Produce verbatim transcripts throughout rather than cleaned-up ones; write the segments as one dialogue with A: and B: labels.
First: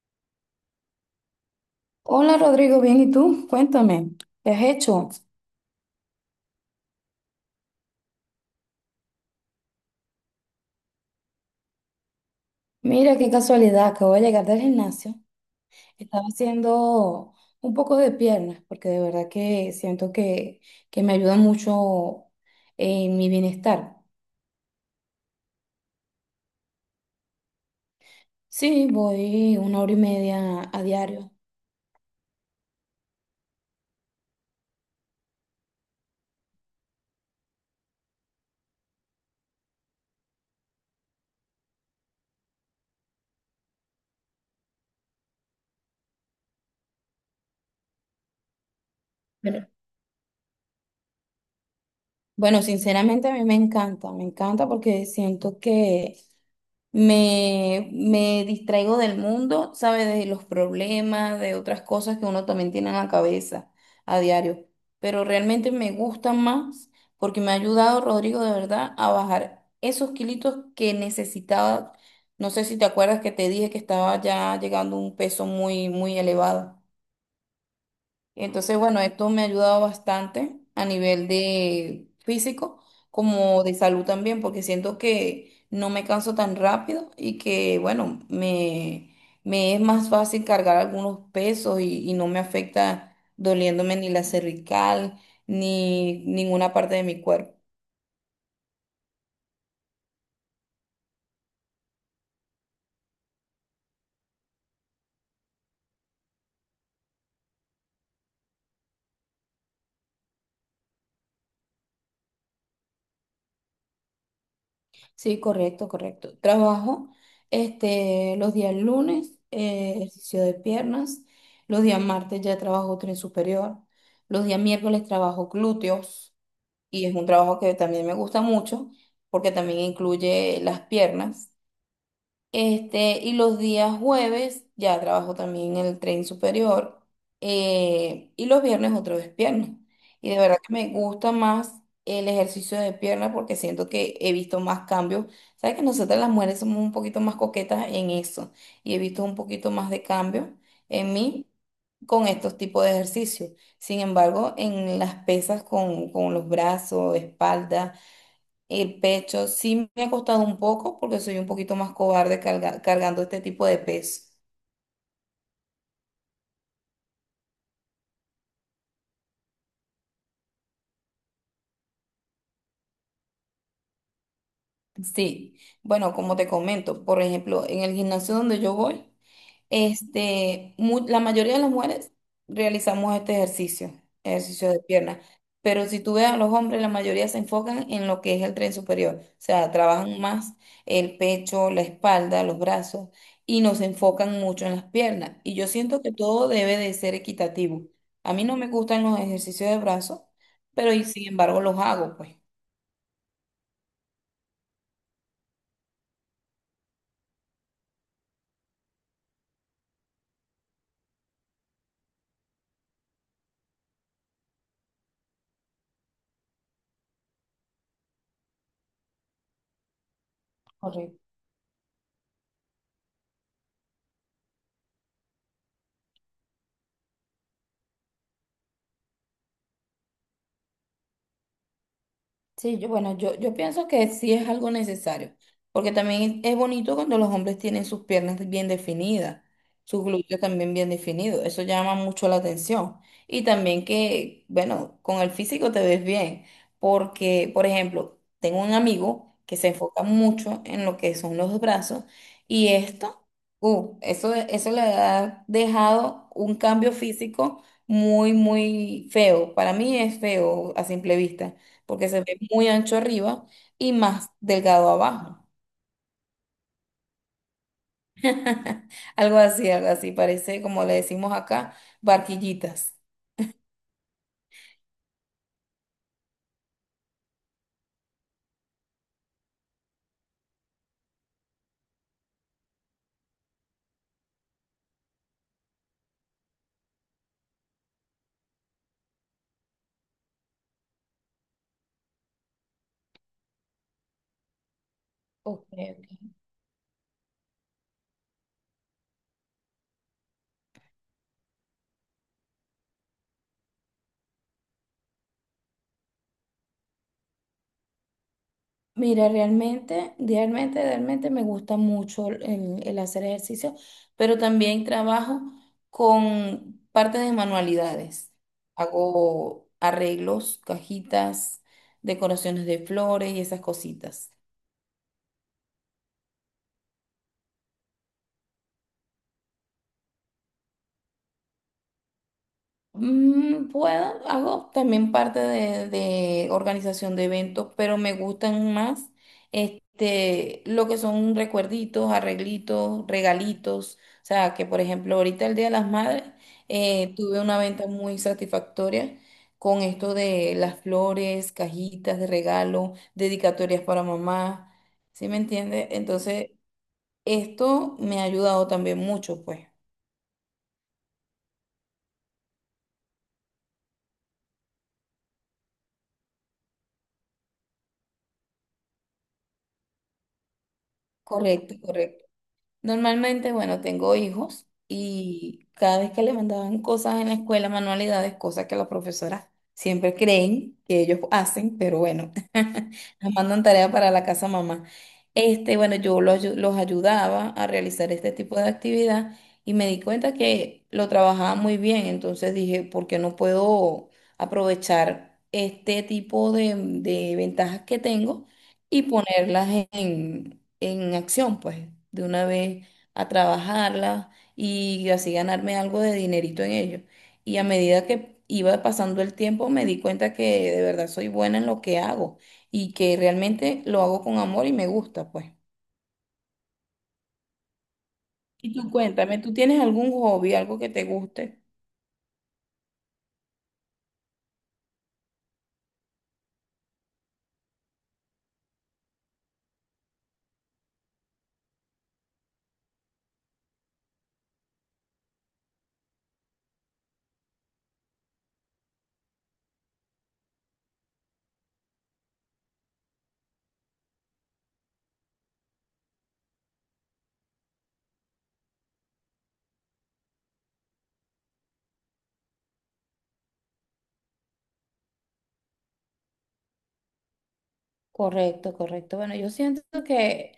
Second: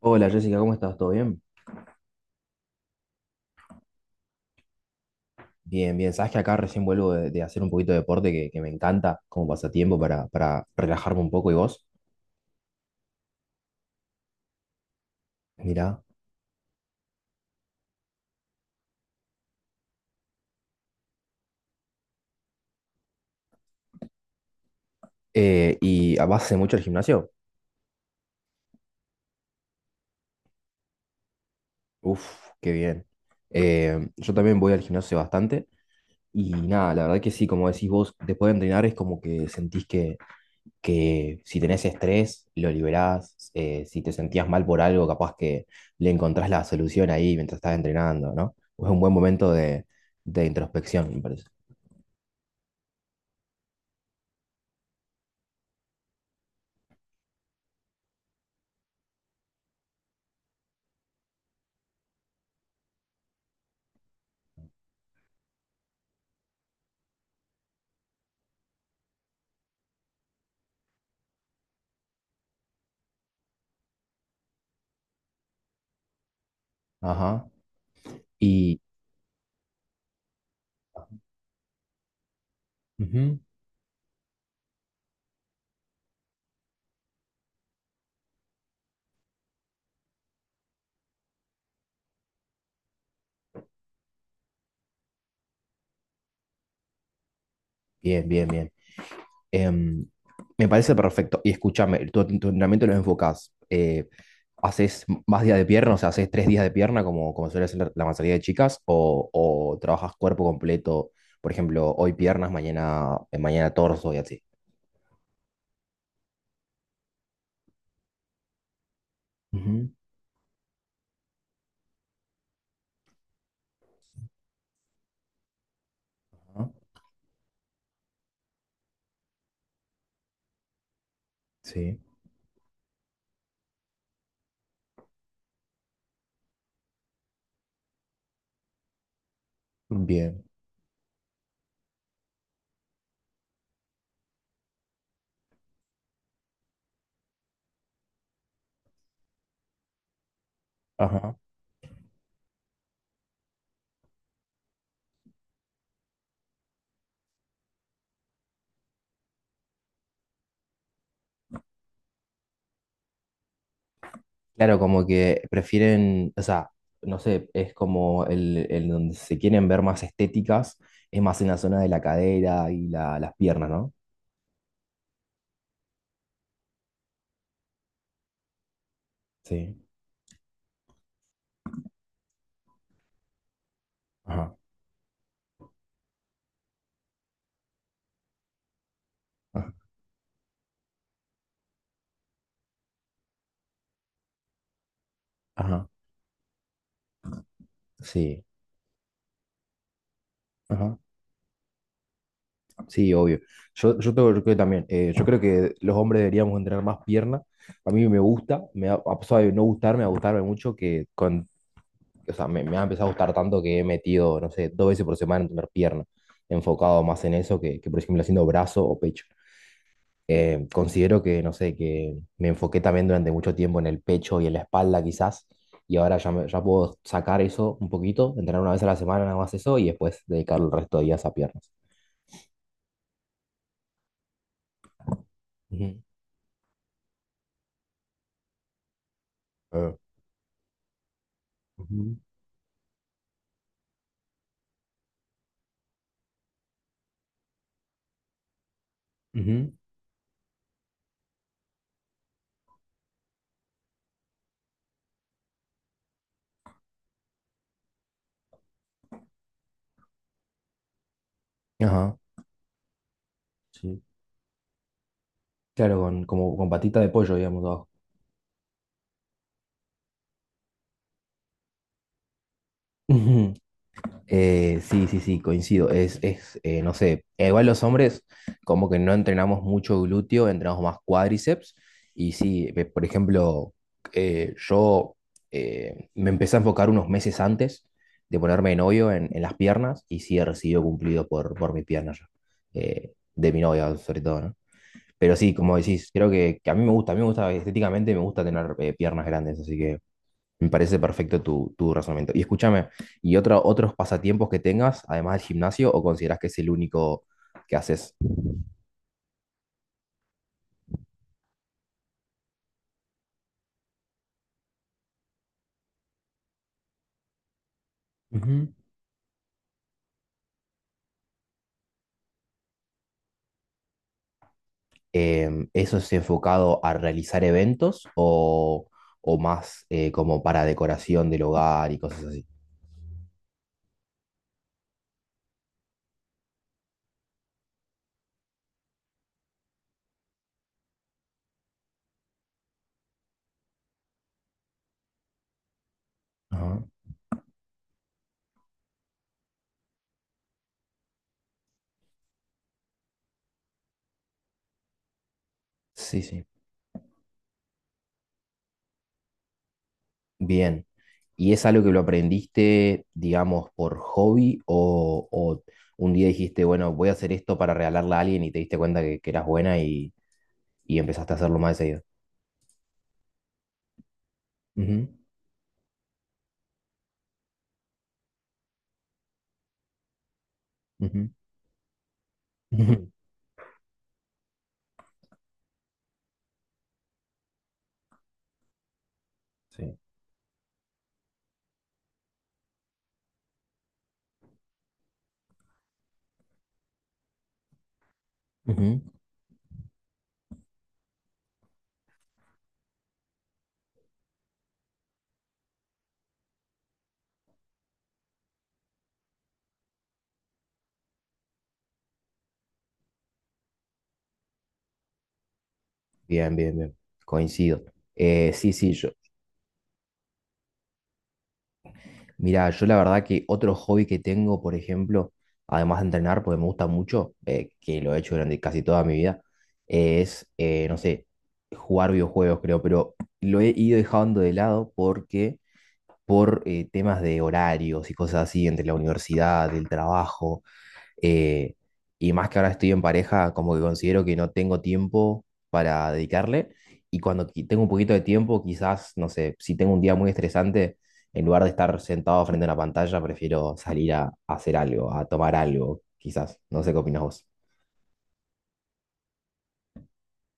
A: Hola Jessica, ¿cómo estás? ¿Todo bien?
B: Hola Rodrigo, bien, ¿y tú? Cuéntame, ¿qué has hecho?
A: Bien, bien. Sabes que acá recién vuelvo de, de hacer un poquito de deporte que, que me encanta como pasatiempo para, para relajarme un poco. ¿Y vos?
B: Mira qué casualidad, acabo de llegar del gimnasio.
A: Mirá.
B: Estaba haciendo un poco de piernas porque de verdad que siento que, que me ayuda mucho en mi bienestar.
A: Eh, ¿y ah, vas hace mucho al gimnasio?
B: Sí, voy una hora y media a diario.
A: Uf, qué bien. Eh, yo también voy al gimnasio bastante y nada, la verdad que sí, como decís vos, después de entrenar es como que sentís que, que si tenés estrés, lo liberás. Eh, si te sentías mal por algo, capaz que le encontrás la solución ahí mientras estás entrenando, ¿no? Es un buen momento
B: Bueno,
A: de, de introspección, me parece.
B: bueno, sinceramente a mí me encanta, me encanta porque siento que Me, me distraigo del mundo, ¿sabes? De los problemas, de otras cosas que uno también tiene en la cabeza a diario. Pero realmente me gusta más porque me ha ayudado, Rodrigo, de verdad, a bajar esos kilitos que necesitaba. No sé si te acuerdas que te dije que estaba ya llegando a un peso muy, muy elevado.
A: Ajá.
B: Entonces,
A: Y
B: bueno, esto me ha ayudado bastante a nivel de físico
A: ujú.
B: como de salud también, porque siento que no me canso tan rápido y que, bueno, me, me es más fácil cargar algunos pesos y, y no me afecta doliéndome ni la cervical ni ninguna parte de mi cuerpo.
A: Bien, bien, bien. Em, Me parece perfecto. Y escúchame, tu, tu entrenamiento lo enfocás. Eh, ¿haces más días de pierna? O sea, ¿haces tres días de pierna como, como suele hacer la, la mayoría de chicas? ¿O, o trabajas cuerpo completo? Por ejemplo, hoy piernas, mañana, eh, mañana torso y así.
B: Sí, correcto, correcto. Trabajo este, los días lunes,
A: Ujú.
B: eh, ejercicio de piernas. Los días martes ya trabajo tren superior. Los días miércoles trabajo glúteos.
A: Ajá.
B: Y es un trabajo que también me gusta mucho porque también incluye las piernas.
A: Sí.
B: Este, y los días jueves ya trabajo también en el tren superior. Eh, y los viernes otra vez pierna. Y de
A: Bien.
B: verdad que me gusta más el ejercicio de pierna porque siento que he visto más cambios. Sabes que nosotras las mujeres somos un poquito más coquetas en eso. Y he visto un poquito más de cambio en mí con estos tipos de ejercicios. Sin embargo, en las pesas con, con los brazos, espalda. El pecho sí me ha costado un poco porque soy un poquito más cobarde carga- cargando este tipo de peso.
A: Claro, como que prefieren, o sea, no sé, es como el, el donde se quieren ver más estéticas, es más en la zona de la cadera y la- las piernas, ¿no?
B: Sí, bueno, como te comento, por ejemplo, en el gimnasio donde yo voy,
A: Sí,
B: este, mu- la mayoría de las mujeres realizamos este ejercicio,
A: ajá,
B: ejercicio de pierna, pero si tú ves a los hombres, la mayoría se enfocan en lo que es el tren superior, o sea,
A: ajá,
B: trabajan más el pecho, la espalda, los brazos y no se enfocan mucho en las piernas. Y yo
A: ajá,
B: siento que todo debe de ser equitativo. A mí
A: sí,
B: no me gustan los ejercicios de brazos, pero
A: ajá,
B: y sin embargo los hago, pues.
A: sí, obvio. Yo, yo, tengo- yo creo que también, eh, yo creo que los hombres deberíamos entrenar más pierna. A mí me gusta, me ha, a pesar de no gustarme, a gustarme mucho, que con, o sea, me, me ha empezado a gustar tanto que he metido, no sé, dos veces por semana en tener pierna, enfocado más en eso que, que por ejemplo, haciendo brazo o pecho. Eh,
B: Correcto.
A: considero que, no sé, que me enfoqué también durante mucho tiempo en el pecho y en la espalda quizás, y ahora ya, me- ya puedo sacar eso un poquito, entrenar una vez a la semana nada más eso y después dedicar el resto de días a piernas.
B: Sí, yo, bueno, yo, yo pienso que sí es algo necesario, porque
A: Ujú.
B: también es bonito cuando los hombres tienen sus piernas bien definidas,
A: Ah,
B: sus glúteos también bien definidos, eso llama
A: ujú,
B: mucho la atención. Y también que, bueno, con el físico te ves bien, porque, por ejemplo, tengo un amigo que se
A: ujú.
B: enfoca mucho en lo que son los brazos y esto, uh, eso, eso le ha dejado un cambio físico muy, muy feo. Para mí es feo a simple vista porque
A: Ajá.
B: se ve muy ancho arriba y
A: Sí.
B: más delgado abajo.
A: Claro, con, como con patita de pollo, digamos, abajo.
B: Algo así, algo así, parece como le decimos acá, barquillitas.
A: Eh, sí, sí, sí, coincido. Es, es eh, no sé, igual los hombres como que no entrenamos mucho glúteo, entrenamos más cuádriceps. Y sí, eh, por ejemplo, eh, yo eh, me empecé a enfocar unos meses antes de ponerme de novio en, en las piernas y sí he recibido cumplido por, por mis piernas, eh, de mi novia sobre todo, ¿no? Pero sí,
B: Ok,
A: como
B: ok.
A: decís, creo que, que a mí me gusta, a mí me gusta estéticamente, me gusta tener eh, piernas grandes, así que me parece perfecto tu, tu razonamiento. Y escúchame, ¿y otro, otros pasatiempos que tengas, además del gimnasio, o consideras que es el único que haces?
B: Mira, realmente, realmente, realmente me gusta mucho el, el hacer ejercicio, pero también trabajo con parte de manualidades.
A: Ujú.
B: Hago arreglos, cajitas, decoraciones de flores y esas cositas.
A: Em, ¿eso es enfocado a realizar eventos o, o más eh, como para decoración del hogar y cosas así?
B: Mm, puedo, hago también parte de, de organización de eventos, pero me gustan más este, lo que son recuerditos, arreglitos, regalitos. O sea, que por ejemplo, ahorita el Día de las Madres
A: Ajá.
B: eh, tuve una venta muy satisfactoria con esto de las flores, cajitas de regalo, dedicatorias para mamá. ¿Sí me entiende?
A: Sí, sí.
B: Entonces, esto me ha ayudado también mucho, pues.
A: Bien. ¿Y es algo que lo aprendiste, digamos, por hobby o, o un día dijiste, bueno, voy a hacer esto para regalarle a alguien y te diste cuenta que, que eras buena y, y empezaste a hacerlo
B: Correcto,
A: más de seguido?
B: correcto. Normalmente, bueno, tengo hijos
A: Ujú,
B: y cada vez que les mandaban cosas en la escuela, manualidades, cosas que las profesoras siempre creen que ellos
A: ujú.
B: hacen, pero bueno,
A: Ujú,
B: les mandan tarea para la casa mamá. Este, bueno, yo los, ayu- los ayudaba a realizar este tipo de actividad y me
A: sí.
B: di cuenta que lo trabajaba muy bien, entonces dije, ¿por qué no puedo aprovechar este tipo de de ventajas que tengo?
A: Ujú.
B: Y ponerlas en, en acción, pues, de una vez a trabajarlas y así ganarme algo de dinerito en ello. Y a medida que iba pasando el tiempo, me di cuenta que de verdad soy buena en lo que hago y que realmente lo hago con amor y me gusta, pues.
A: Bien, bien, bien. Coincido. Eh, sí,
B: Y tú
A: sí, yo.
B: cuéntame, ¿tú tienes algún hobby, algo que te guste?
A: Mira, yo la verdad que otro hobby que tengo, por ejemplo, además de entrenar, porque me gusta mucho, eh, que lo he hecho durante casi toda mi vida, eh, es, eh, no sé, jugar videojuegos, creo, pero lo he ido dejando de lado porque por eh, temas de horarios y cosas así, entre la universidad, el trabajo. eh, y más que ahora estoy en pareja, como que considero que no tengo tiempo para dedicarle. Y cuando qui- tengo un poquito de tiempo, quizás, no sé, si tengo un día muy estresante, en lugar de estar sentado frente a una pantalla, prefiero salir a, a hacer algo, a tomar algo, quizás. No sé qué opinas vos.
B: Correcto, correcto. Bueno, yo siento que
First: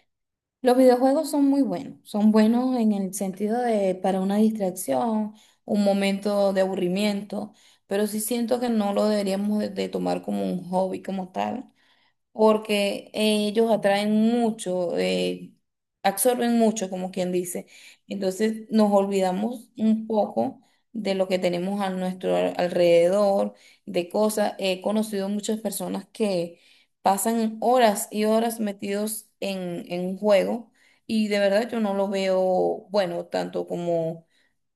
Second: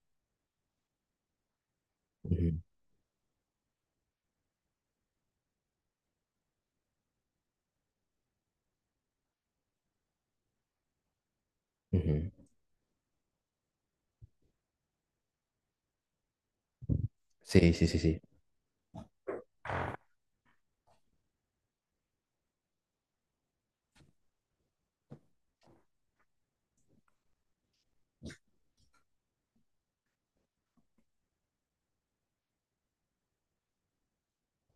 B: los videojuegos son muy buenos, son buenos en el sentido de para una distracción, un momento de aburrimiento, pero sí siento que no lo deberíamos de, de tomar como un hobby como tal,
A: Ujú, ujú.
B: porque ellos atraen mucho, eh, absorben mucho, como quien dice.
A: Sí, sí, sí, sí.
B: Entonces nos olvidamos un poco de lo que tenemos a nuestro al- alrededor, de cosas. He conocido muchas personas que pasan horas y horas metidos en, en un juego y de verdad yo no lo veo bueno, tanto como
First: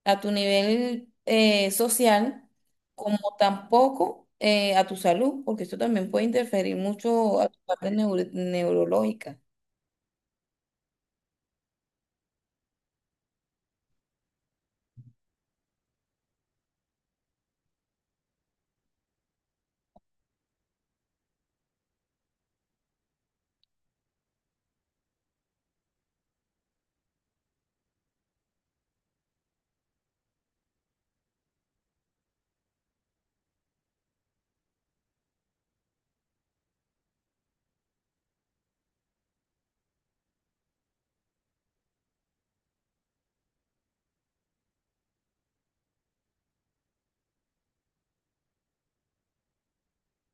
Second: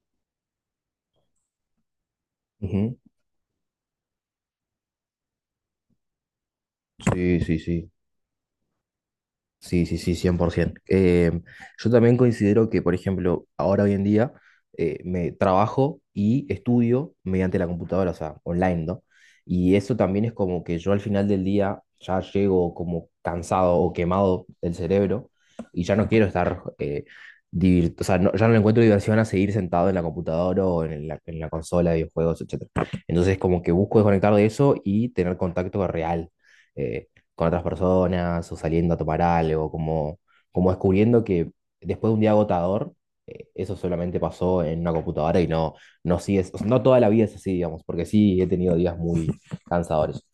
B: a tu nivel eh, social,
A: Ujú.
B: como tampoco eh, a tu salud, porque esto también puede interferir
A: Sí,
B: mucho a
A: sí,
B: tu
A: sí.
B: parte neuro- neurológica.
A: Sí, sí, sí, cien por ciento. Eh, yo también considero que, por ejemplo, ahora hoy en día eh, me trabajo y estudio mediante la computadora, o sea, online, ¿no? Y eso también es como que yo al final del día ya llego como cansado o quemado del cerebro y ya no quiero estar, eh, divir- o sea, no- ya no le encuentro diversión a seguir sentado en la computadora o en la, en la consola de videojuegos, etcétera. Entonces, como que busco desconectar de eso y tener contacto real. Eh, con otras personas o saliendo a tomar algo, como, como descubriendo que después de un día agotador, eh, eso solamente pasó en una computadora y no, no sigues, o sea, no toda la vida es así, digamos, porque sí he tenido días muy cansadores.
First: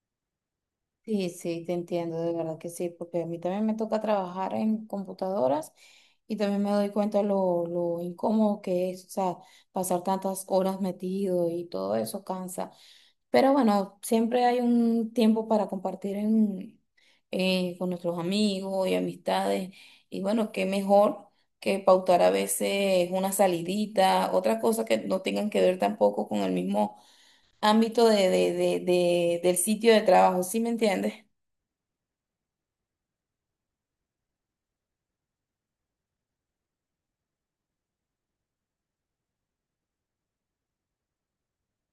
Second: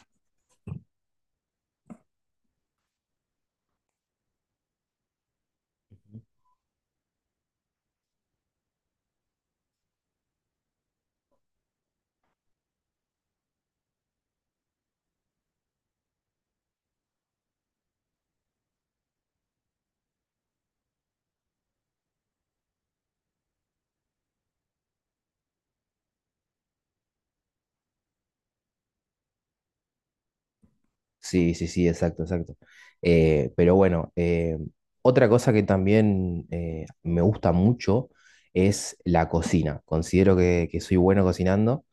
B: Sí, sí, te entiendo, de verdad que sí, porque a mí también me toca trabajar en computadoras y también me doy cuenta lo, lo incómodo que es, o sea, pasar tantas horas metido y todo eso cansa. Pero bueno, siempre hay un tiempo para compartir en- eh, con nuestros amigos y amistades. Y bueno, qué mejor que pautar a veces una salidita, otra cosa que no tengan que ver tampoco con el mismo ámbito de, de- de- de- del sitio de trabajo, ¿sí me entiendes?
A: Sí, sí, sí, exacto, exacto. Eh, pero bueno, eh, otra cosa que también eh, me gusta mucho es la cocina. Considero que, que soy bueno cocinando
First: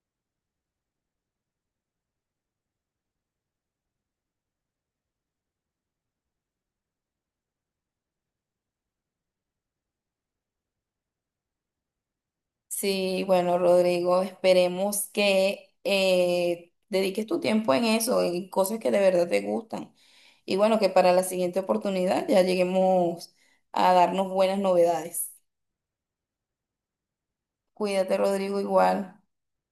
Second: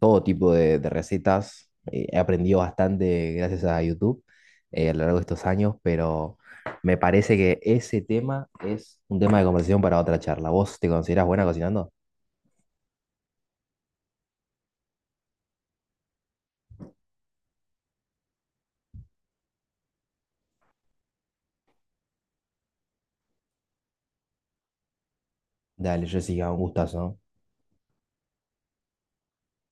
A: todo tipo de, de recetas. Eh, he aprendido bastante gracias a YouTube eh, a lo largo de estos años, pero me parece que ese tema es un tema de conversación para otra charla. ¿Vos te considerás buena cocinando?
B: Sí, bueno, Rodrigo, esperemos que eh, dediques tu tiempo en eso, en cosas que de verdad te gustan. Y bueno, que para la siguiente oportunidad ya lleguemos a darnos buenas novedades.
A: Dale, Jessica, un gustazo. ¿No?
B: Cuídate, Rodrigo, igual.